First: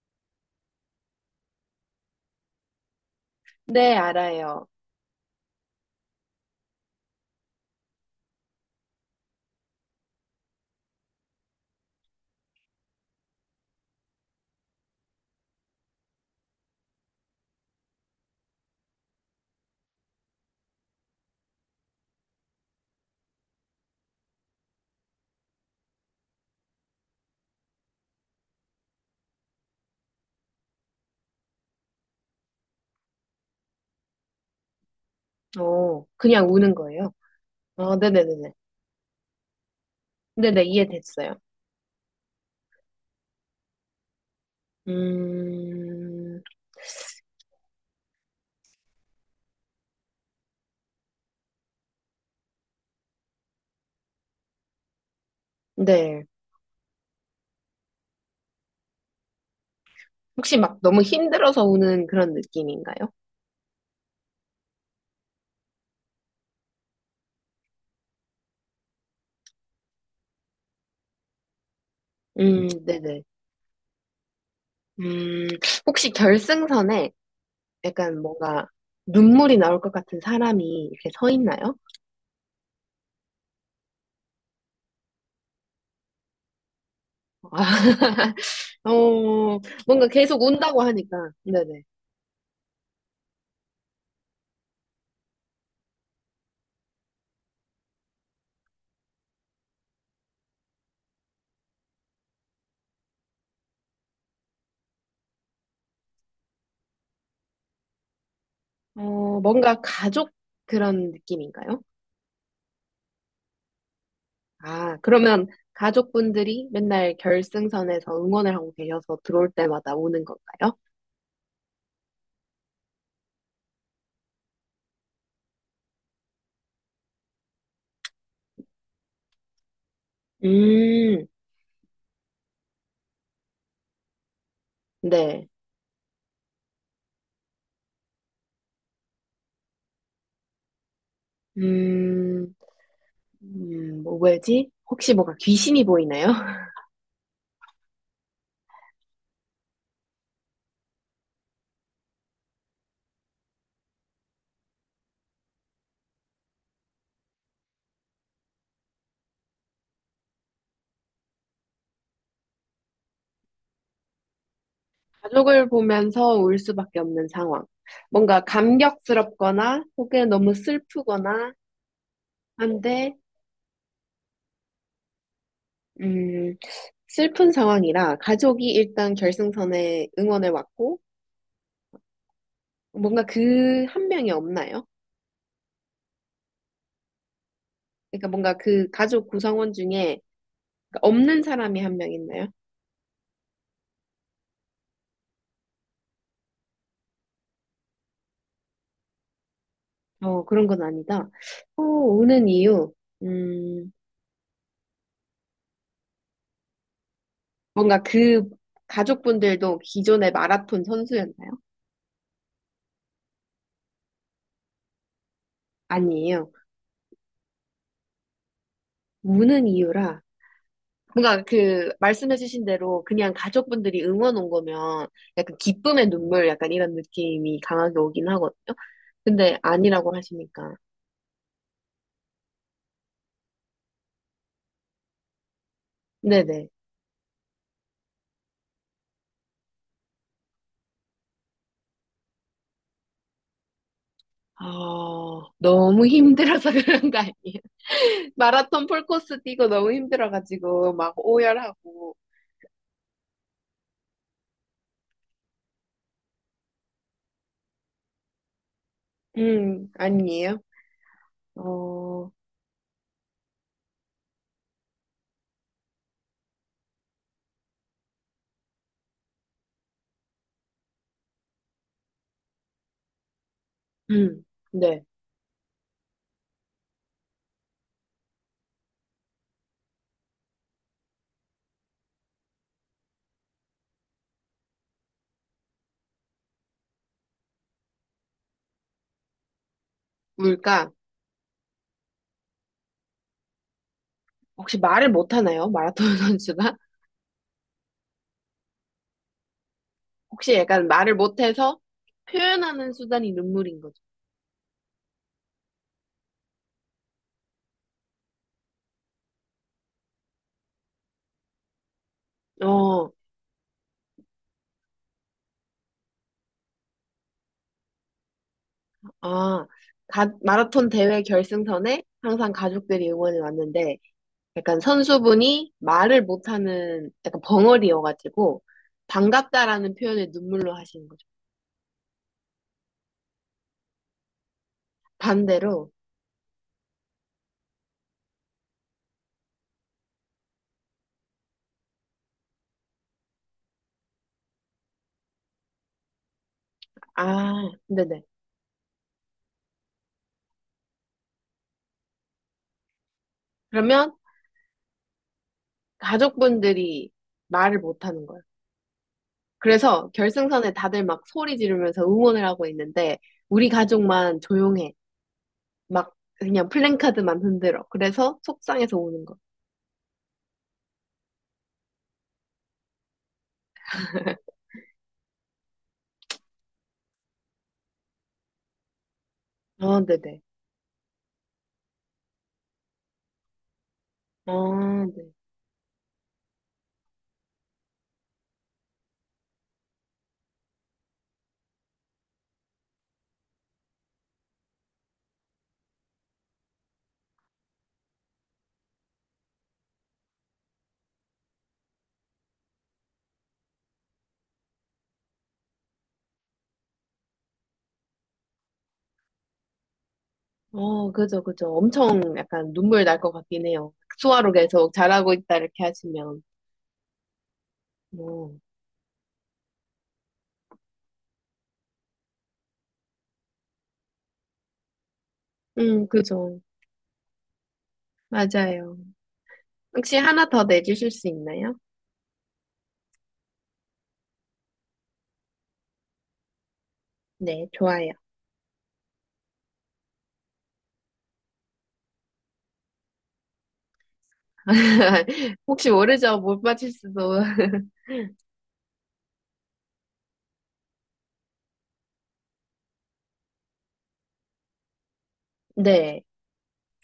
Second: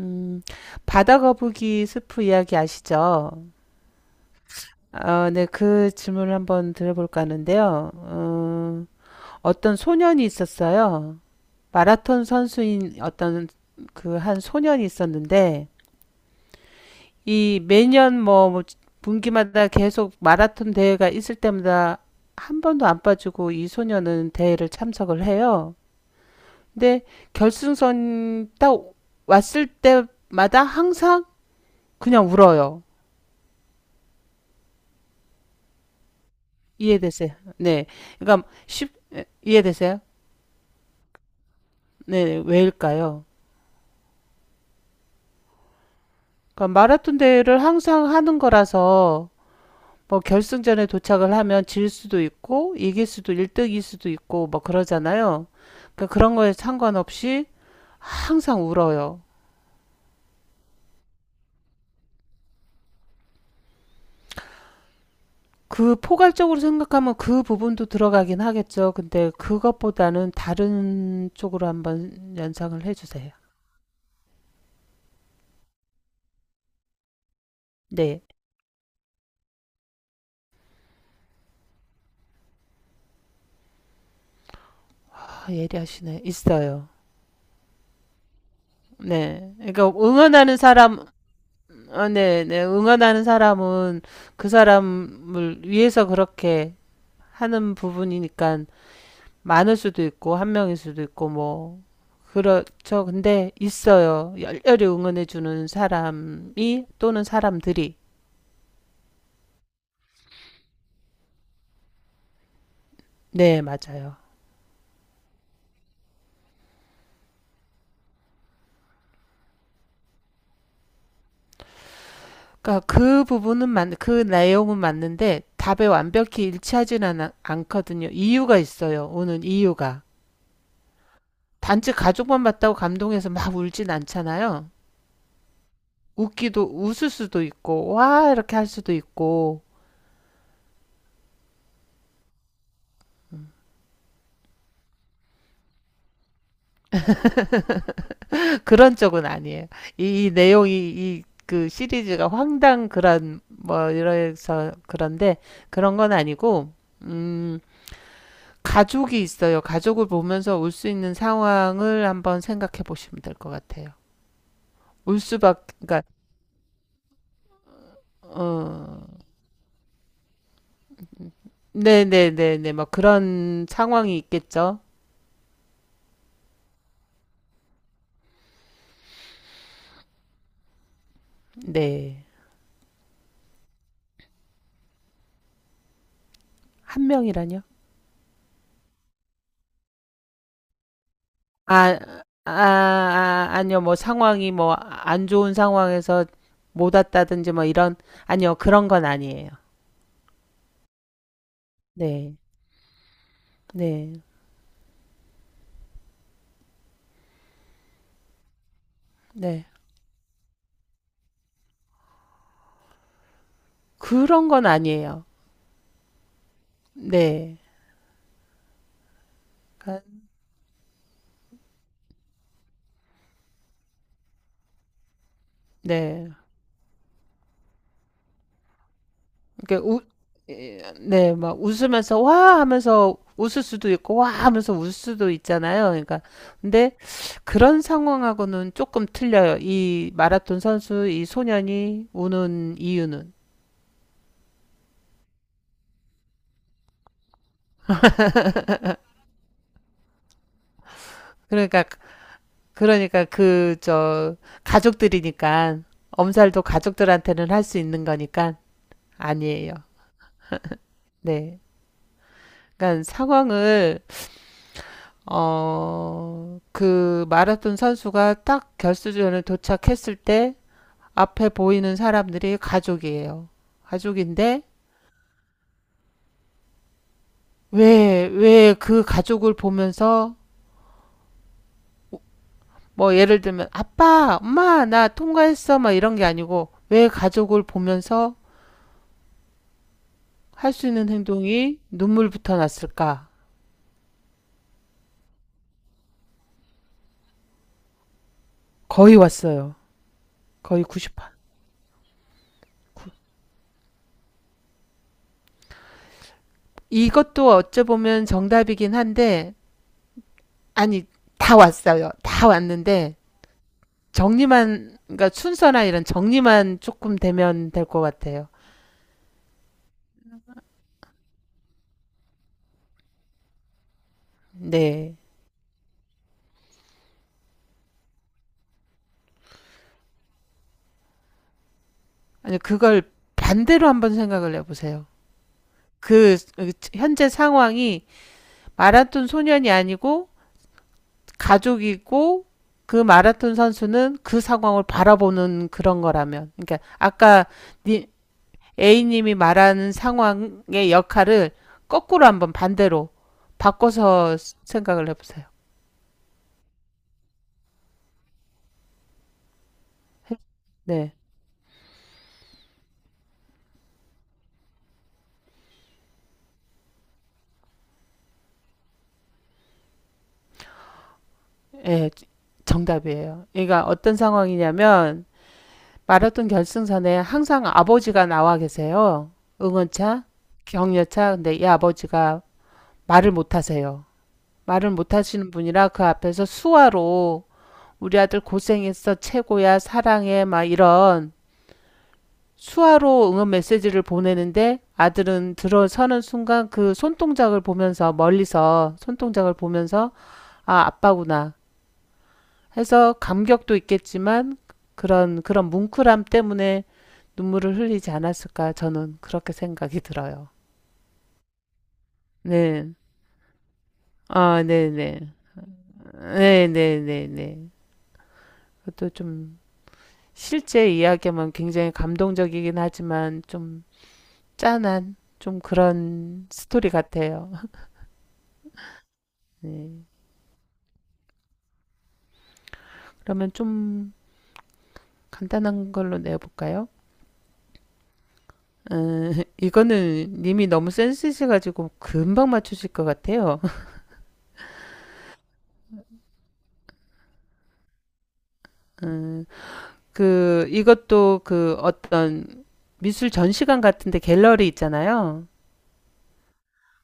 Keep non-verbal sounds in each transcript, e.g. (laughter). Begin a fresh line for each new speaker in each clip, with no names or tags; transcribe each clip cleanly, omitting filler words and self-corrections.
음, 바다 거북이 스프 이야기 아시죠?
네, 알아요.
네, 그 질문을 한번 드려볼까 하는데요. 어떤 소년이 있었어요. 마라톤 선수인 어떤 그 한 소년이 있었는데, 이 매년 뭐 분기마다 계속 마라톤 대회가 있을 때마다 한 번도 안 빠지고 이 소년은 대회를 참석을 해요. 근데 결승선 딱 왔을 때마다 항상 그냥 울어요.
그냥 우는 거예요?
이해되세요? 네.
어,
그러니까
네네네네.
쉽 이해되세요?
네네, 이해됐어요.
네, 왜일까요?
음,
그러니까 마라톤 대회를 항상 하는 거라서 뭐 결승전에 도착을 하면 질 수도 있고 이길 수도 1등일 수도 있고 뭐 그러잖아요. 그러니까
네.
그런 거에 상관없이 항상 울어요.
혹시 막 너무 힘들어서 우는 그런 느낌인가요?
그 포괄적으로 생각하면 그 부분도 들어가긴 하겠죠. 근데 그것보다는 다른 쪽으로 한번 연상을
네네.
해주세요.
음, 혹시 결승선에 약간
네.
뭔가 눈물이 나올 것 같은 사람이 이렇게 서 있나요?
아, 예리하시네. 있어요.
아, (laughs)
네.
어,
그러니까
뭔가 계속
응원하는
운다고
사람.
하니까. 네네.
아, 네, 네. 응원하는 사람은 그 사람을 위해서 그렇게 하는 부분이니까 많을 수도 있고, 한 명일 수도 있고, 뭐. 그렇죠. 근데 있어요. 열렬히 응원해주는 사람이 또는 사람들이.
뭔가 가족 그런 느낌인가요?
네, 맞아요.
아, 그러면 가족분들이 맨날 결승선에서 응원을 하고 계셔서 들어올 때마다 오는 건가요?
그러니까 그 부분은 맞, 그 내용은 맞는데 답에 완벽히 일치하진 않, 않거든요. 이유가 있어요. 오는 이유가.
음,
단지 가족만 봤다고 감동해서 막 울진 않잖아요.
네.
웃기도 웃을 수도 있고 와 이렇게 할 수도 있고
음, 뭐 왜지? 혹시 뭔가 귀신이 보이나요? (laughs)
그런 쪽은 아니에요. 이 내용이 이 그 시리즈가 황당 그런 뭐 이래서 그런데 그런 건 아니고 음 가족이 있어요. 가족을 보면서 울 수 있는 상황을 한번 생각해 보시면 될 것 같아요. 울
가족을
수밖에 그러니까
보면서 울 수밖에 없는 상황. 뭔가
어
감격스럽거나 혹은 너무 슬프거나
네네네네 뭐
한데,
그런 상황이 있겠죠.
음, 슬픈 상황이라 가족이 일단 결승선에 응원을 왔고,
네.
뭔가 그 한 명이 없나요?
한 명이라뇨?
그러니까 뭔가 그 가족 구성원 중에 그러니까 없는 사람이 한
아
명 있나요?
아니요. 뭐 상황이 뭐 안 좋은 상황에 못 왔다든지 뭐 이런 아니요. 그런 건 아니에요.
그런 건 아니다.
네.
오는 이유, 음,
네.
뭔가 그
네.
가족분들도 기존의 마라톤 선수였나요?
그런 건 아니에요.
아니에요.
네.
우는 이유라,
그러니까
뭔가 그 말씀해주신 대로 그냥 가족분들이 응원 온 거면 약간 기쁨의
네.
눈물 약간 이런 느낌이 강하게 오긴 하거든요. 근데
이렇게 웃
아니라고 하시니까.
예 네. 막 웃으면서 "와." 하면서 웃을 수도 있고 "와." 하면서 울 수도 있잖아요. 그러니까
네네.
근데 그런 상황하고는 조금 틀려요. 이 마라톤 선수 이 소년이 우는 이유는.
아, 너무 힘들어서 (laughs) 그런 거 아니에요? 마라톤
(laughs)
풀코스 뛰고 너무 힘들어가지고 막
그러니까
오열하고.
그러니까 그 저 가족들이니까 엄살도 가족들한테는 할 수 있는 거니까 아니에요.
아니에요.
네.
어,
그러니까 상황을 어 그 마라톤 선수가 딱 결승전에 도착했을 때 앞에 보이는 사람들이 가족이에요.
음,
가족인데
네.
왜 그 가족을 보면서 뭐 예를 들면 아빠, 엄마 나 통과했어 막 이런 게 아니고 왜 가족을 보면서 할 수
뭘까?
있는 행동이 눈물부터 났을까?
혹시 말을 못하나요? 마라톤 (laughs) 선수가?
거의 왔어요.
혹시
거의
약간 말을
90판.
못해서 표현하는 수단이 눈물인 거죠?
이것도 어찌 보면 정답이긴 한데 아니 다 왔어요. 다
어,
왔는데 정리만 그러니까 순서나 이런 정리만 조금 되면 될 것 같아요.
아, 마라톤 대회 결승선에 항상 가족들이 응원을 왔는데, 약간
네.
선수분이 말을 못하는 약간 벙어리여가지고, 반갑다라는 표현을 눈물로 하시는 거죠.
아니 그걸 반대로 한번 생각을 해보세요.
반대로,
그 현재 상황이 마라톤 소년이 아니고 가족이고 그 마라톤 선수는 그 상황을 바라보는 그런 거라면, 그러니까 아까
아,
니,
네네.
A님이 말하는 상황의 역할을 거꾸로 한번 반대로
그러면
바꿔서 생각을 해보세요.
가족분들이 말을 못하는 거예요. 그래서 결승선에 다들
네,
막 소리 지르면서 응원을 하고 있는데 우리 가족만 조용해. 막 그냥 플랜카드만 흔들어. 그래서 속상해서 우는 거.
네, 정답이에요. 그러니까 어떤 상황이냐면 마라톤 결승선에 항상 아버지가 나와 계세요.
아,
응원차,
네네.
격려차. 근데 이 아버지가 말을 못 하세요. 말을
아,
못
네.
하시는 분이라 그 앞에서 수화로 우리 아들 고생했어, 최고야, 사랑해, 막 이런 수화로 응원 메시지를 보내는데 아들은 들어서는 순간 그 손동작을 보면서 멀리서 손동작을 보면서 아 아빠구나 해서 감격도 있겠지만 그런 뭉클함 때문에 눈물을 흘리지 않았을까 저는 그렇게 생각이 들어요.
그죠, 그죠. 엄청 약간
네.
눈물 날 것 같긴 해요. 수화로
아,
계속
네네.
잘하고 있다 이렇게 하시면.
네네네네.
어.
그것도 좀 실제 이야기면 굉장히 감동적이긴 하지만 좀 짠한 좀 그런
그죠.
스토리 같아요.
맞아요.
(laughs) 네.
혹시 하나 더 내주실 수 있나요?
그러면 좀 간단한 걸로 내볼까요?
네, 좋아요.
음, 이거는 님이 너무 센스 있어가지고 금방 맞추실 것 같아요.
(laughs) 혹시 모르죠? 못 맞힐 수도. (laughs)
음, 그, 이것도 그 어떤 미술 전시관 같은데 갤러리 있잖아요.
네,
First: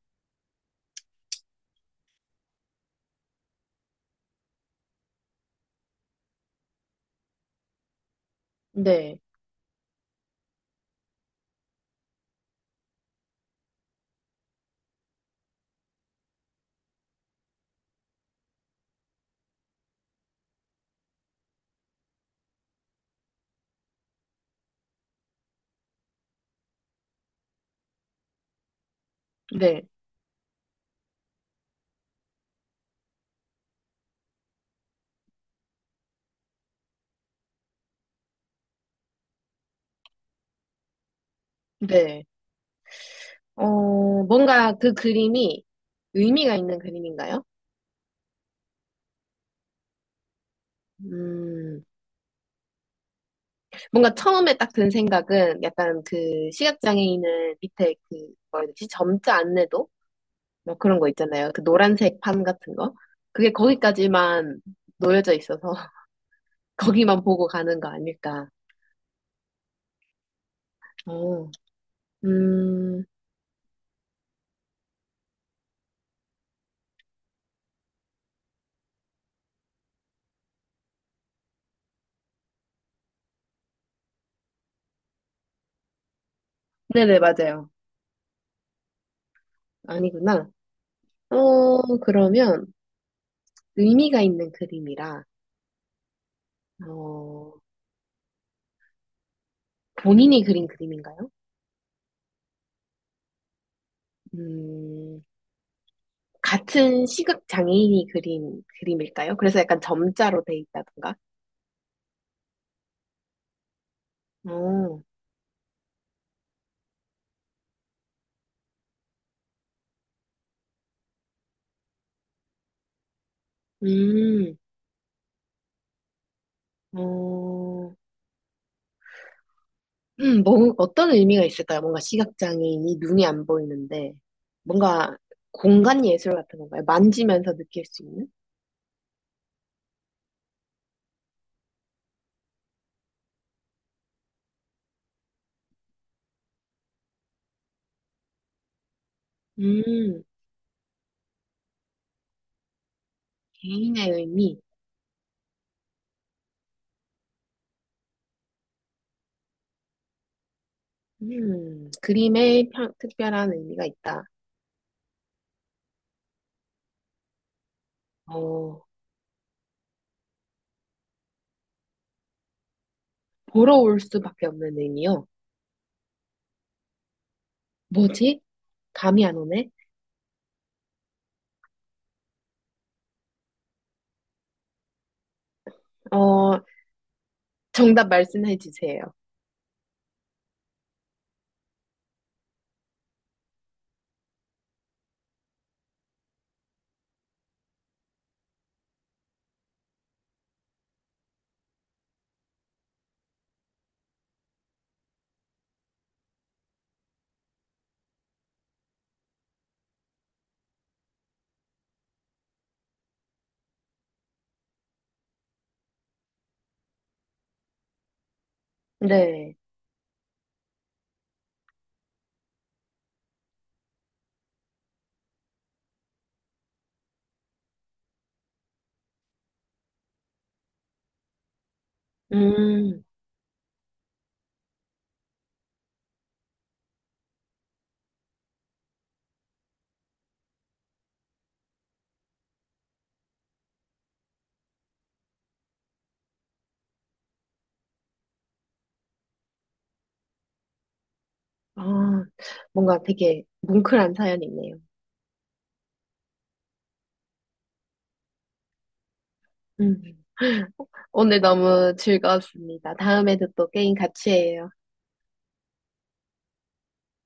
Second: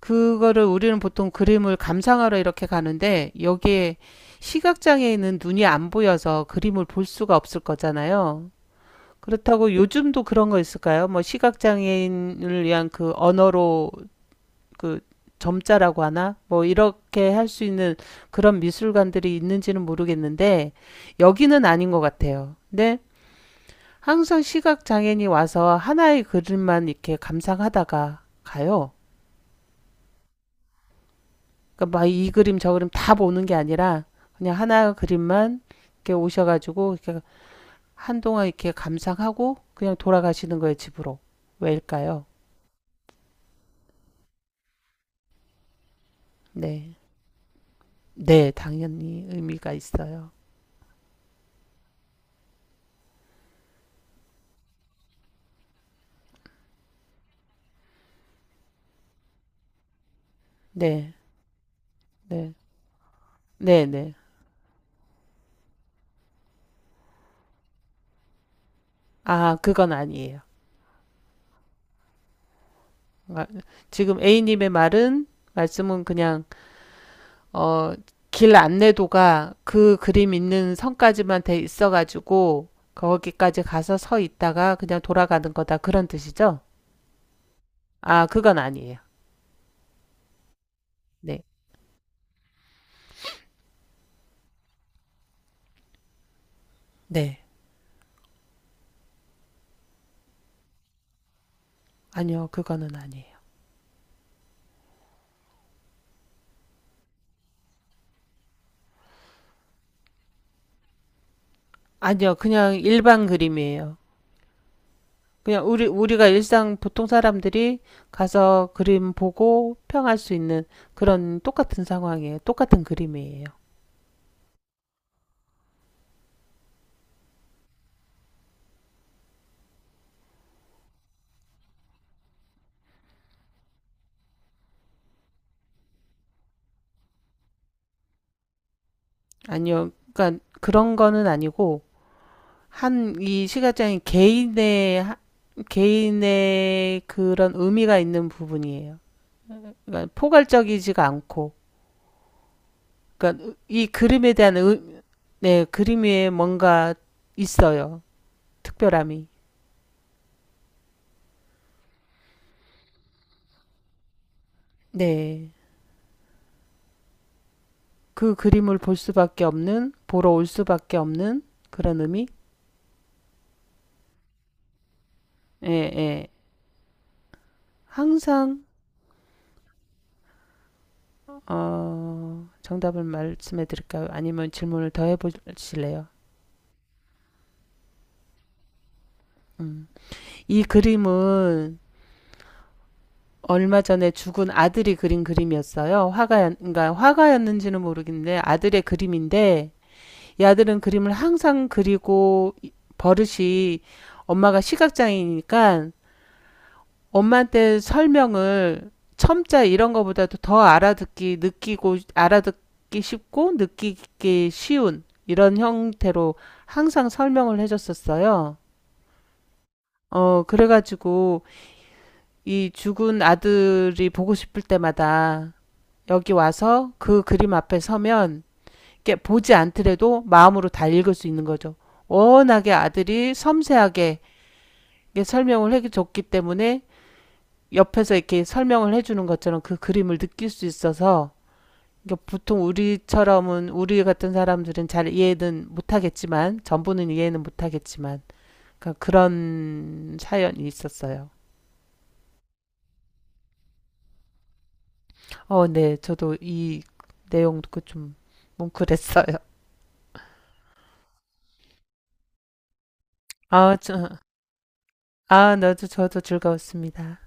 그거를 우리는 보통 그림을 감상하러 이렇게 가는데 여기에 시각장애인은 눈이 안 보여서 그림을 볼 수가 없을 거잖아요.
네,
그렇다고 요즘도 그런 거 있을까요? 뭐 시각장애인을 위한 그 언어로 그 점자라고 하나? 뭐 이렇게 할 수 있는 그런 미술관들이 있는지는 모르겠는데 여기는 아닌 것 같아요. 근데 항상 시각 장애인이 와서 하나의 그림만 이렇게 감상하다가 가요.
네,
그러니까 막 이 그림 저 그림 다 보는 게 아니라 그냥 하나 그림만 이렇게 오셔가지고 이렇게 한동안 이렇게 감상하고 그냥 돌아가시는 거예요 집으로. 왜일까요?
네. 뭔가 그 그림이 의미가 있는
네,
그림인가요?
네 당연히 의미가 있어요.
음, 뭔가 처음에 딱 든 생각은 약간 그 시각장애인은 밑에 그, 뭐라 해야 되지? 점자 안내도? 뭐 그런 거
네,
있잖아요. 그 노란색 판
네,
같은 거. 그게
네, 네.
거기까지만 놓여져 있어서 (laughs) 거기만 보고 가는 거 아닐까.
아, 그건 아니에요.
어, 음,
아, 지금 A님의 말은, 말씀은 그냥, 어, 길 안내도가 그 그림 있는 선까지만 돼 있어가지고, 거기까지 가서 서 있다가 그냥 돌아가는 거다. 그런 뜻이죠?
네네, 맞아요.
아, 그건 아니에요.
아니구나.
네.
그러면 의미가 있는 그림이라,
네.
어, 본인이 그린 그림인가요?
아니요, 그거는 아니에요.
음, 같은 시각 장애인이 그린 그림일까요? 그래서 약간 점자로 돼 있다던가?
아니요, 그냥 일반 그림이에요.
어,
그냥 우리가 일상 보통 사람들이 가서 그림 보고 평할 수 있는 그런 똑같은 상황이에요. 똑같은 그림이에요.
음, 어, 뭐, 어떤 의미가 있을까요? 뭔가 시각 장애인이 눈이 안 보이는데, 뭔가 공간 예술 같은 건가요? 만지면서 느낄 수 있는?
아니요. 그러니까 그런 거는 아니고 한 이 시각장애 개인의 그런 의미가 있는 부분이에요. 그러니까
음,
포괄적이지가 않고 그러니까 이
개인의
그림에 대한
의미.
의, 네, 그림 위에 뭔가 있어요. 특별함이.
그림에 특별한 의미가 있다.
네. 그 그림을
어,
볼 수밖에 없는 보러 올 수밖에 없는 그런 의미?
보러 올 수밖에 없는 의미요.
예, 예.
뭐지?
항상
감이 안 오네?
정답을 말씀해 드릴까요? 아니면 질문을 더 해보실래요?
어, 정답 말씀해 주세요.
음. 이 그림은 얼마 전에 죽은 아들이 그린 그림이었어요. 화가였, 그러니까 화가였는지는 모르겠는데 아들의 그림인데 이 아들은 그림을 항상 그리고 버릇이 엄마가 시각장애니까 이 엄마한테 설명을 첨자 이런 거보다도 더 알아듣기, 느끼고, 알아듣기 쉽고 느끼기 쉬운 이런 형태로 항상 설명을 해줬었어요.
네.
그래가지고 이 죽은 아들이 보고 싶을 때마다 여기 와서 그 그림 앞에 서면 이렇게 보지 않더라도 마음으로 다 읽을 수 있는 거죠. 워낙에
음.
아들이 섬세하게 이게 설명을 해줬기 때문에 옆에서 이렇게 설명을 해주는 것처럼 그 그림을 느낄 수 있어서 그러니까 보통 우리처럼은 우리 같은 사람들은 잘 이해는 못하겠지만 전부는 이해는 못하겠지만 그러니까 그런 사연이 있었어요.
아, 뭔가 되게 뭉클한 사연이네요.
어, 네. 저도 이 내용 듣고 좀 뭉클했어요.
음. 오늘 너무 즐거웠습니다. 다음에도 또
아,
게임
저,
같이 해요.
아, 나도 저도 즐거웠습니다.